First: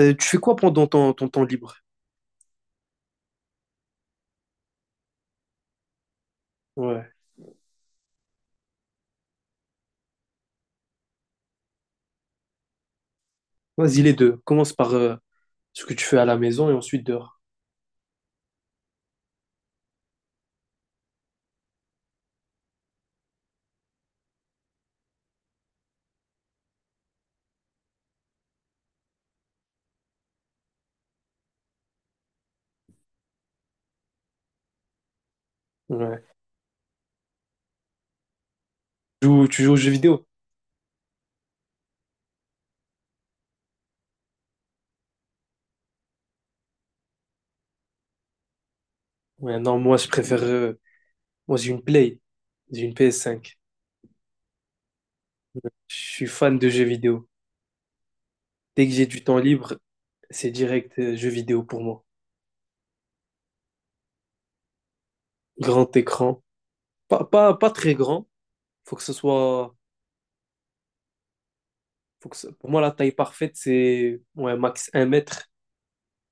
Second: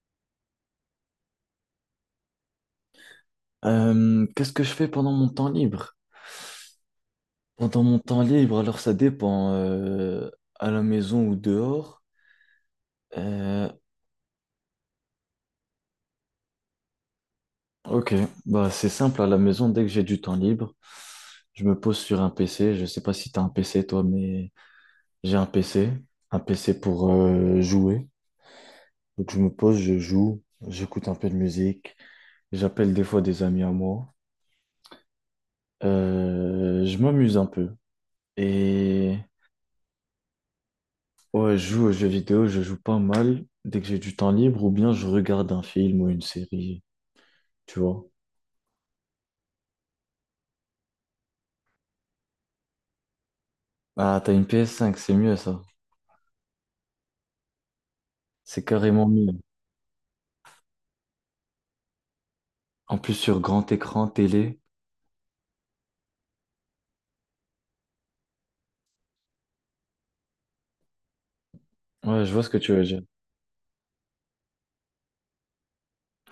Tu fais quoi pendant ton temps libre? Qu'est-ce que je fais pendant mon temps libre? Ouais. Pendant mon temps libre, alors ça dépend, à la maison ou dehors. Euh, Vas-y, les deux. Commence par ce que tu fais à la maison et ensuite dehors. ok, bah c'est simple, à la maison, dès que j'ai du temps libre, je me pose sur un PC. Je sais pas si t'as un PC toi, mais j'ai un PC, un PC pour jouer. Donc je me pose, je joue, j'écoute un peu de musique, j'appelle des fois des amis à moi. Ouais. Je m'amuse un peu. Et Tu joues aux jeux vidéo? ouais, je joue aux jeux vidéo, je joue pas mal dès que j'ai du temps libre ou bien je regarde un film ou une série, tu vois. Ouais, non, moi, je préfère. Moi, j'ai une Play. J'ai une PS5. Ah, t'as une PS5, c'est mieux ça. Je suis fan de jeux vidéo. C'est Dès que j'ai carrément du mieux. temps libre, c'est direct jeux vidéo pour moi. En plus, sur grand écran, télé. Grand écran. Pas très grand. Faut que ce soit. Ouais, je vois ce que Pour tu moi, veux la dire. taille parfaite, c'est ouais, max un mètre.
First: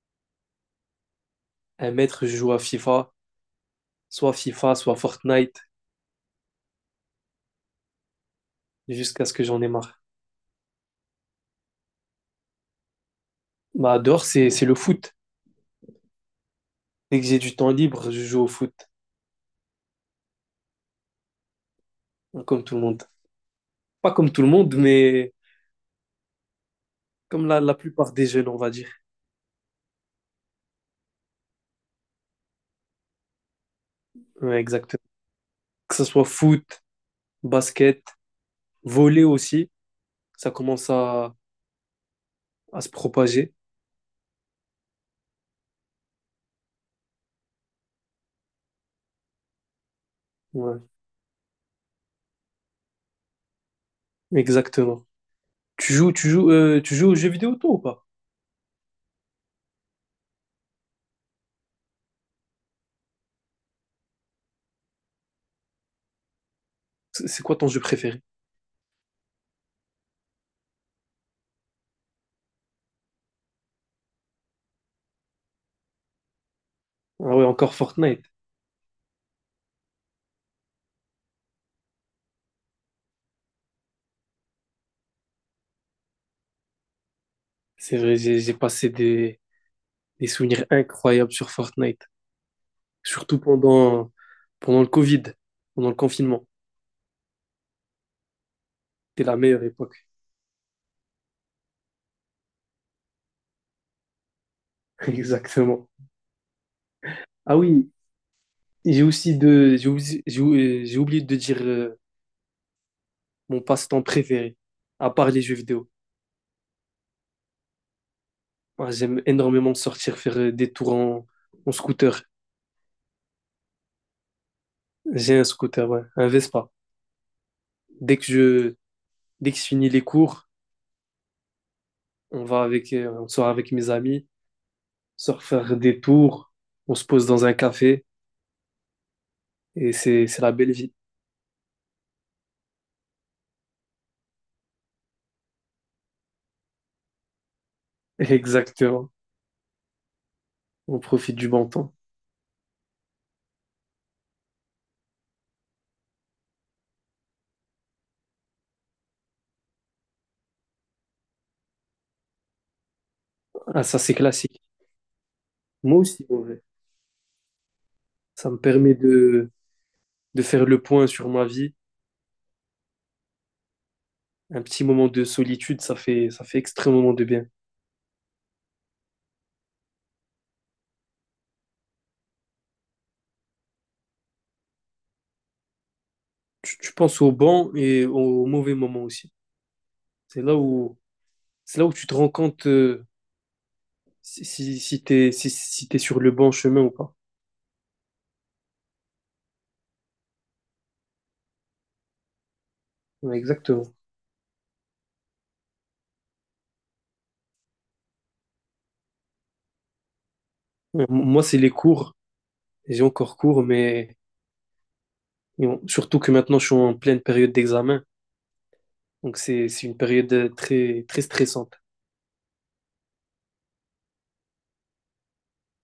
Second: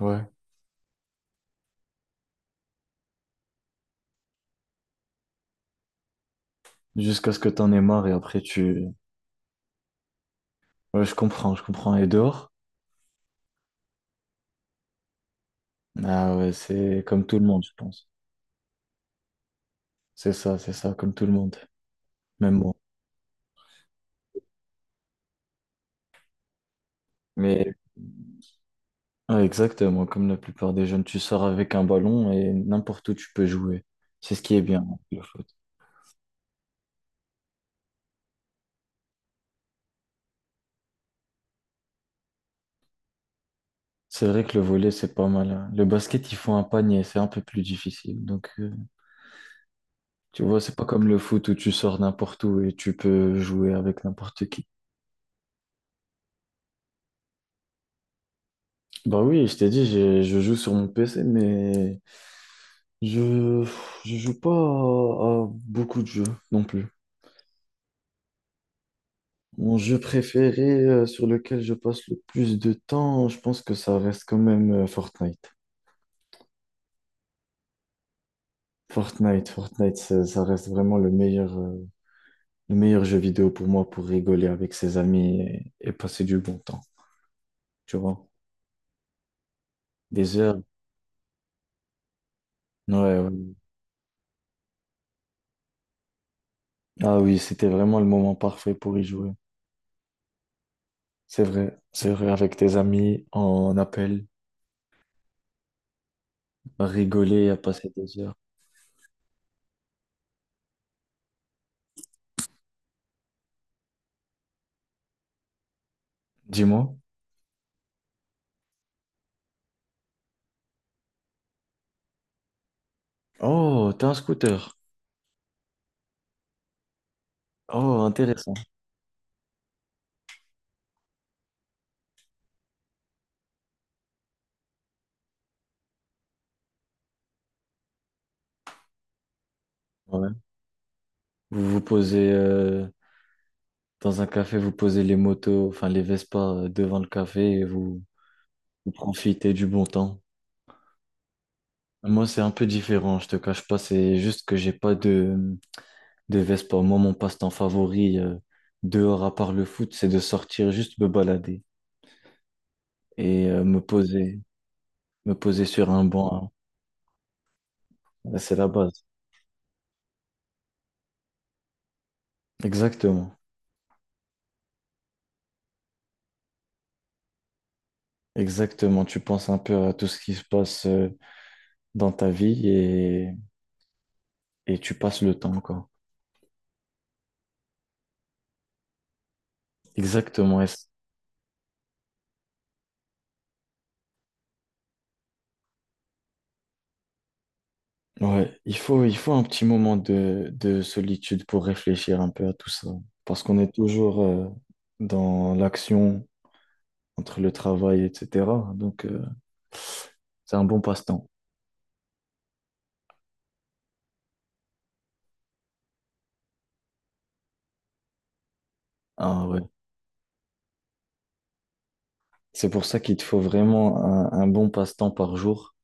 Ouais. Un mètre, je joue à FIFA. Soit FIFA, soit Fortnite, Jusqu'à ce que t'en aies marre et après tu. jusqu'à ce que j'en ai marre. Ouais, je comprends, je comprends. Et dehors? Bah, dehors, c'est le foot. Ah ouais, c'est Dès comme que tout j'ai le du monde, temps je pense. libre, je joue au foot, C'est ça, comme tout le monde. Même comme moi. tout le monde. Pas comme tout le monde, mais comme la Mais plupart des jeunes, on va dire. ouais, exactement, comme la plupart des jeunes, tu sors avec un ballon et n'importe où tu peux jouer. C'est ce qui Ouais, est bien, exactement. le foot. Que ce soit foot, basket, volley aussi, ça commence à, à se propager. C'est vrai que le volley, c'est pas mal, hein. Le basket, il faut un panier, c'est un peu plus difficile. Donc, tu vois, c'est Ouais, pas comme le foot où tu sors n'importe où et tu peux jouer avec n'importe qui. exactement. Tu joues aux jeux vidéo, toi, ou pas? Bah oui, je t'ai dit, je joue sur mon PC, mais je, je joue pas à, à beaucoup de jeux non plus. C'est quoi ton jeu préféré? Mon jeu préféré, sur lequel je passe le plus de temps, je pense que ça reste quand même Fortnite. Ah ouais, encore Fortnite. Fortnite, ça reste vraiment le meilleur, le meilleur jeu vidéo pour moi pour rigoler avec ses amis et passer du bon temps, tu C'est vrai, vois. j'ai des Des heures. souvenirs incroyables sur Fortnite. Ouais. Surtout pendant, pendant le Covid, pendant le confinement. Ah oui, c'était vraiment le moment parfait pour y C'était jouer. la meilleure époque. C'est vrai, avec tes amis, en appel, Exactement. à rigoler et à Ah oui, passer des heures. J'ai oublié de dire mon passe-temps préféré, à part les jeux vidéo. Dis-moi. Moi, j'aime énormément sortir faire des tours en scooter. Oh, t'as un scooter. J'ai un scooter, ouais, un Vespa. Oh, Dès que intéressant. je, dès que je finis les cours, on sort avec mes amis, on sort faire des tours, on se pose dans un café et Ouais. c'est la belle vie. Vous vous posez dans un café, vous posez les motos, enfin les Vespa devant le café et vous, vous Exactement. profitez du bon temps. On profite du bon temps. Moi, c'est un peu différent, je te cache pas, c'est juste que j'ai pas de devait sport. Moi, mon passe-temps favori dehors à part le foot, c'est de sortir juste me balader et Ah, ça, c'est classique. me poser sur Moi un aussi, en banc, vrai. hein. Ça C'est me la permet base. De faire le point sur ma vie. Exactement. Un petit moment de solitude, ça fait extrêmement de bien. Exactement. Tu penses un peu à tout ce qui se passe dans ta vie et tu passes le temps, quoi. Tu penses au bon et au mauvais moment aussi. C'est là Exactement. Où, c'est là où tu te rends compte si t'es sur le bon chemin ou pas. Ouais, il faut un petit moment de solitude pour réfléchir un peu à tout ça. Ouais, Parce qu'on est exactement. toujours dans l'action entre le travail, etc. Donc, c'est un bon passe-temps. Moi, c'est les cours. J'ai encore cours, mais surtout que maintenant, je suis en pleine période d'examen. Donc, Ah ouais. C'est une période très stressante. C'est pour ça qu'il te faut vraiment un bon passe-temps par jour.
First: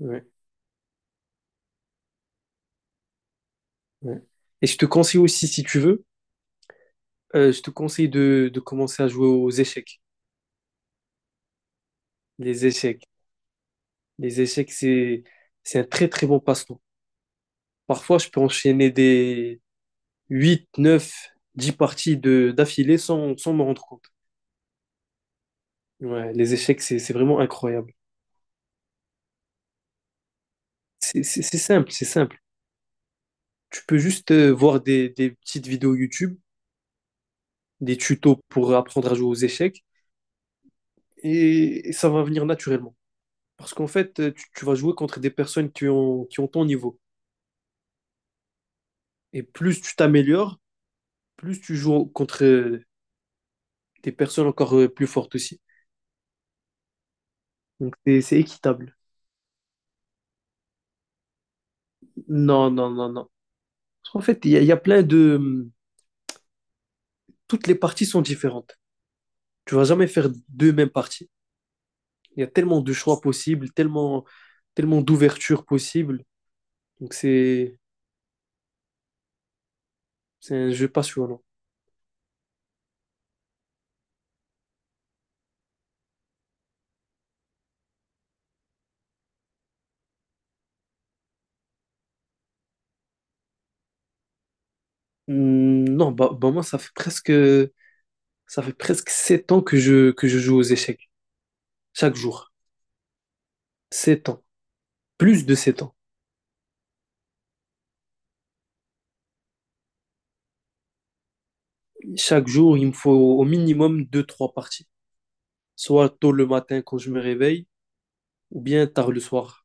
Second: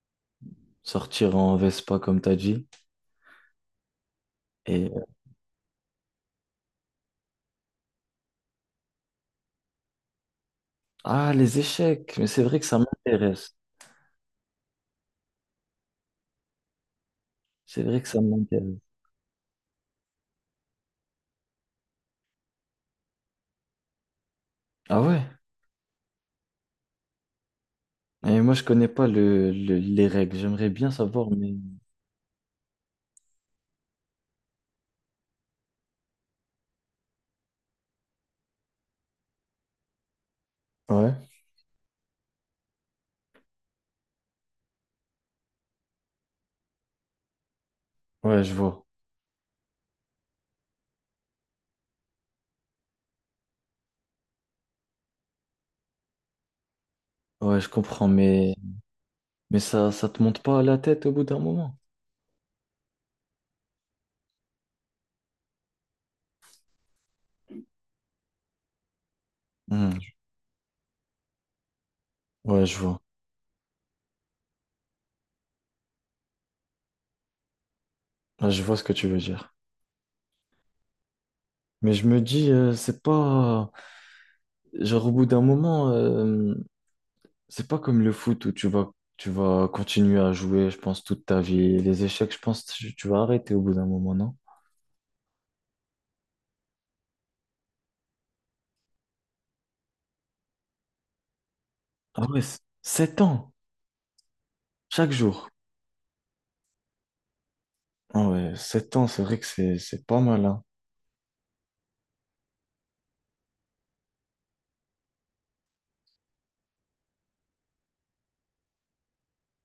Ouais, Sortir en Vespa, comme t'as dit. ouais. Et je te Et... euh, conseille aussi, si tu veux, je te conseille de commencer à jouer aux échecs. Ah, les échecs. Mais c'est vrai que Les ça échecs. m'intéresse. Les échecs, c'est, c'est un très très bon passe-temps. C'est vrai que Parfois, ça je peux m'intéresse. enchaîner des 8, 9, 10 parties d'affilée sans me rendre compte. Ah ouais? Ouais, les échecs, c'est vraiment incroyable. Et moi, je connais pas les règles. J'aimerais bien savoir, mais... C'est simple. Tu peux juste voir des petites vidéos YouTube, des tutos pour apprendre à jouer aux échecs, Ouais. Et ça va venir naturellement. Parce qu'en fait, tu vas jouer contre des personnes qui ont ton niveau. Ouais, je vois. Et plus tu t'améliores, plus tu joues contre des personnes encore plus fortes aussi. Ouais, je Donc comprends. c'est équitable. Mais ça, ça te monte pas à la tête au bout d'un moment. Non, non, non, non. En fait, il y a plein de... Toutes les parties sont différentes. Tu vas Hmm. jamais faire deux mêmes parties. Il y a Ouais, je tellement de vois. choix possibles, tellement, tellement d'ouvertures possibles. Donc c'est Ouais, je vois ce que tu veux dire. c'est un jeu passionnant. Mais je me dis, c'est pas... Genre, au bout d'un moment... c'est pas comme le foot où tu vas continuer à jouer, je pense, toute ta vie. Les échecs, je pense, tu vas arrêter au bout d'un moment, non? Non, bah moi, ça fait presque 7 ans que que je joue aux échecs. Chaque Ah ouais, jour. 7 ans, Sept ans. chaque Plus jour. de 7 ans. Ah ouais, 7 ans, c'est vrai que c'est pas mal, hein. Chaque jour, il me faut au minimum deux trois parties. Soit tôt le matin quand je me réveille, ou bien tard le soir.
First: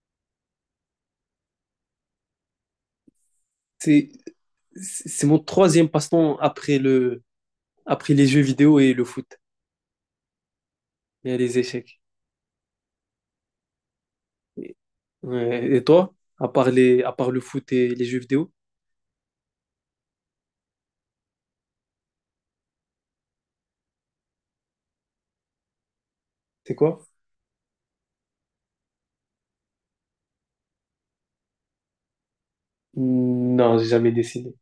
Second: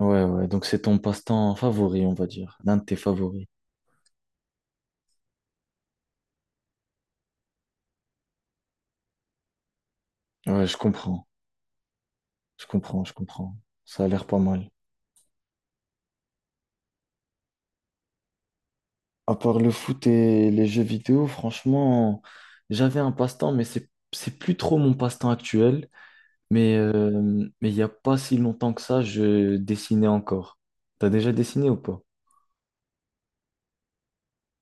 Ouais, donc c'est ton passe-temps favori, on va dire. L'un de tes favoris. C'est, c'est mon troisième passe-temps après après les jeux vidéo et le foot Ouais, je comprends, et les échecs. je comprends, je comprends. Ça a l'air pas mal. Et, ouais, et toi, à part le foot et les jeux vidéo, À part le foot et les jeux vidéo, franchement, j'avais un passe-temps, mais c'est plus trop mon passe-temps actuel. c'est Mais quoi? euh, mais il n'y a pas si longtemps que ça, je dessinais encore. T'as déjà dessiné ou pas? Non, j'ai jamais dessiné.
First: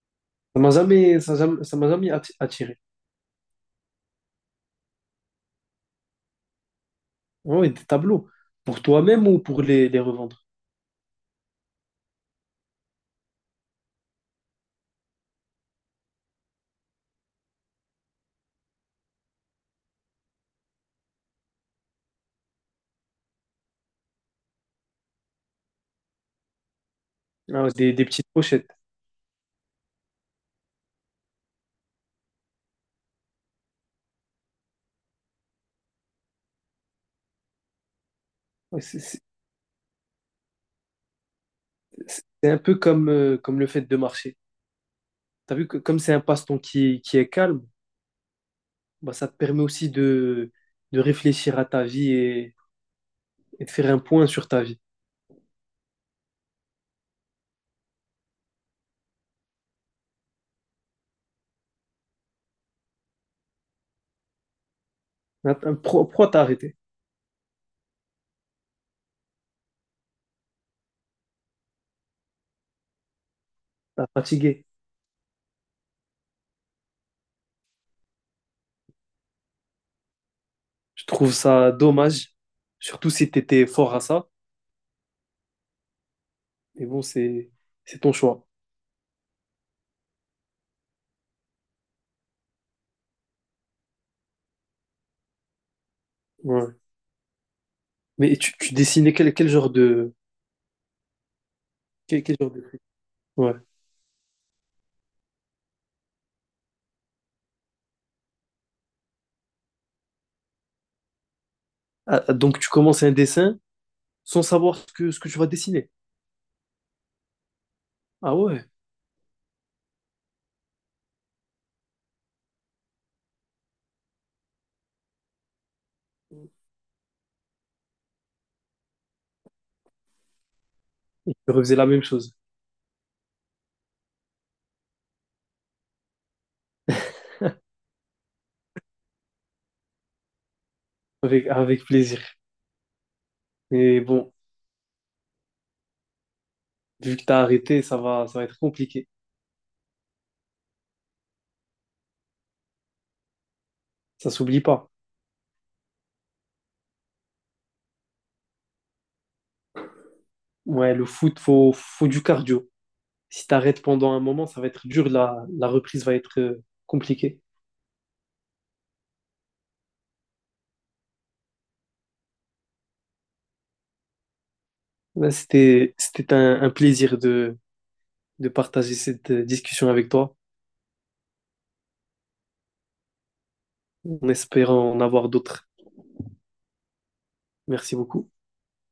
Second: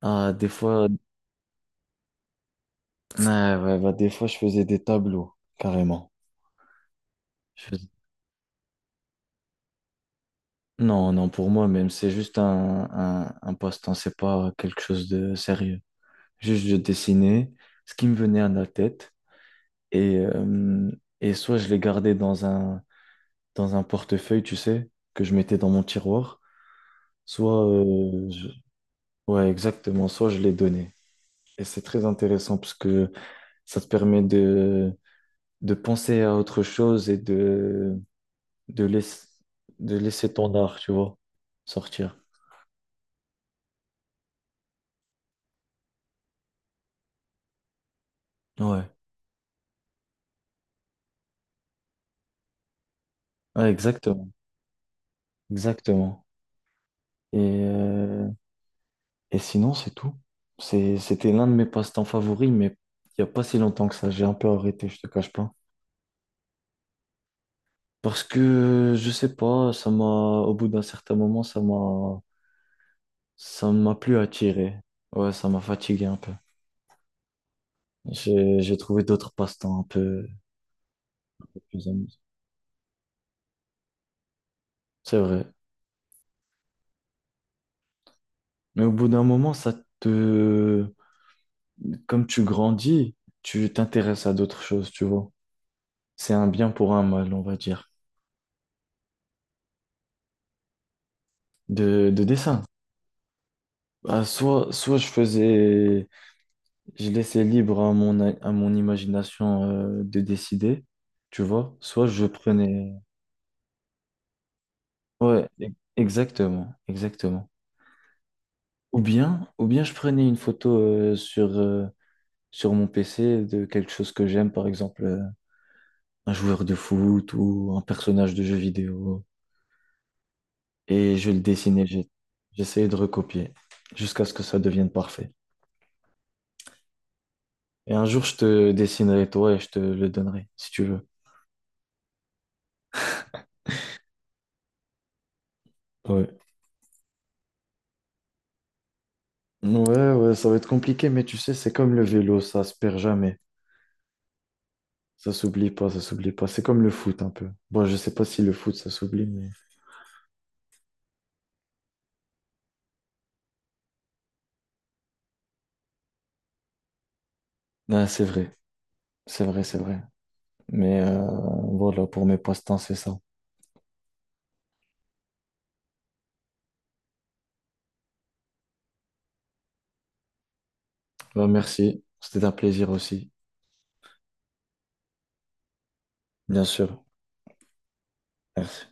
Ah, des fois, Ça m'a jamais attiré. ouais, bah, des fois, je faisais des tableaux, carrément. Ah Je ouais, des faisais- tableaux. Pour toi-même ou pour les revendre? Non, non, pour moi même, c'est juste un passe-temps, c'est pas quelque chose de sérieux. Juste, je dessinais ce qui me venait à la tête et, euh, et soit je les gardais dans un portefeuille, tu sais, que je mettais dans mon tiroir, Ah soit, ouais, des petites euh, je- pochettes. ouais, exactement, soit je les donnais. Et c'est très intéressant parce que ça te permet de penser à autre chose et Ouais, de, c'est c'est- laisser, de laisser ton art, tu vois, sortir. c'est un peu comme, comme le fait de marcher. T'as vu que comme c'est un passe-temps qui est calme, Ouais, bah, ça te permet aussi de réfléchir à ta vie et ouais, de faire un point exactement, sur ta vie. exactement. Et, euh, et sinon, c'est tout. C'était l'un de mes passe-temps favoris, mais il n'y a pas si longtemps que ça, j'ai un peu arrêté, je te cache pas. Pourquoi t'as arrêté? Parce que, je sais pas, au bout d'un certain moment, ça m'a T'as plus fatigué. attiré. Ouais, ça m'a fatigué un peu. J'ai trouvé d'autres passe-temps un peu Je trouve ça plus amusant. dommage, surtout si t'étais fort à ça. C'est vrai. Mais bon, c'est ton choix. Mais au bout d'un moment, ça te... Comme tu grandis, tu t'intéresses à d'autres choses, tu vois. C'est un bien Ouais. pour un mal, on va dire, Mais tu dessinais quel genre de... de quel genre dessin. de... Ouais. Ah, soit je faisais... Je laissais libre à mon, à mon imagination de décider, tu vois. Soit Ah, je ah, donc tu prenais... commences un dessin sans savoir ce que tu vas Ouais, dessiner. exactement, exactement. Ah ouais, Ou bien je prenais une photo sur mon PC de quelque chose que j'aime, par exemple, un joueur de foot ou un personnage de jeu vidéo. Et je et le tu refaisais dessinais, la même j'ai- chose. j'essayais de recopier jusqu'à ce que ça devienne parfait. Et un jour, je te dessinerai toi et je te le donnerai, si tu veux. Avec, avec plaisir. Mais bon, Ouais. vu que t'as arrêté, ça va être compliqué. Ouais, ça va être compliqué, mais tu sais, c'est comme le vélo, ça se perd jamais. Ça s'oublie pas. Ça s'oublie pas. C'est comme le foot un peu. Bon, je sais pas si le foot, ça s'oublie, mais... Ouais, le foot, faut du cardio. Si t'arrêtes pendant un moment, ça va être dur, la reprise va être compliquée. Ah, c'est vrai. Mais euh, voilà, pour mes passe-temps, c'est ça. Là, c'était un plaisir de partager cette discussion avec toi, Bah, merci, c'était un plaisir aussi, en espérant en avoir d'autres. bien sûr. Merci beaucoup. Merci.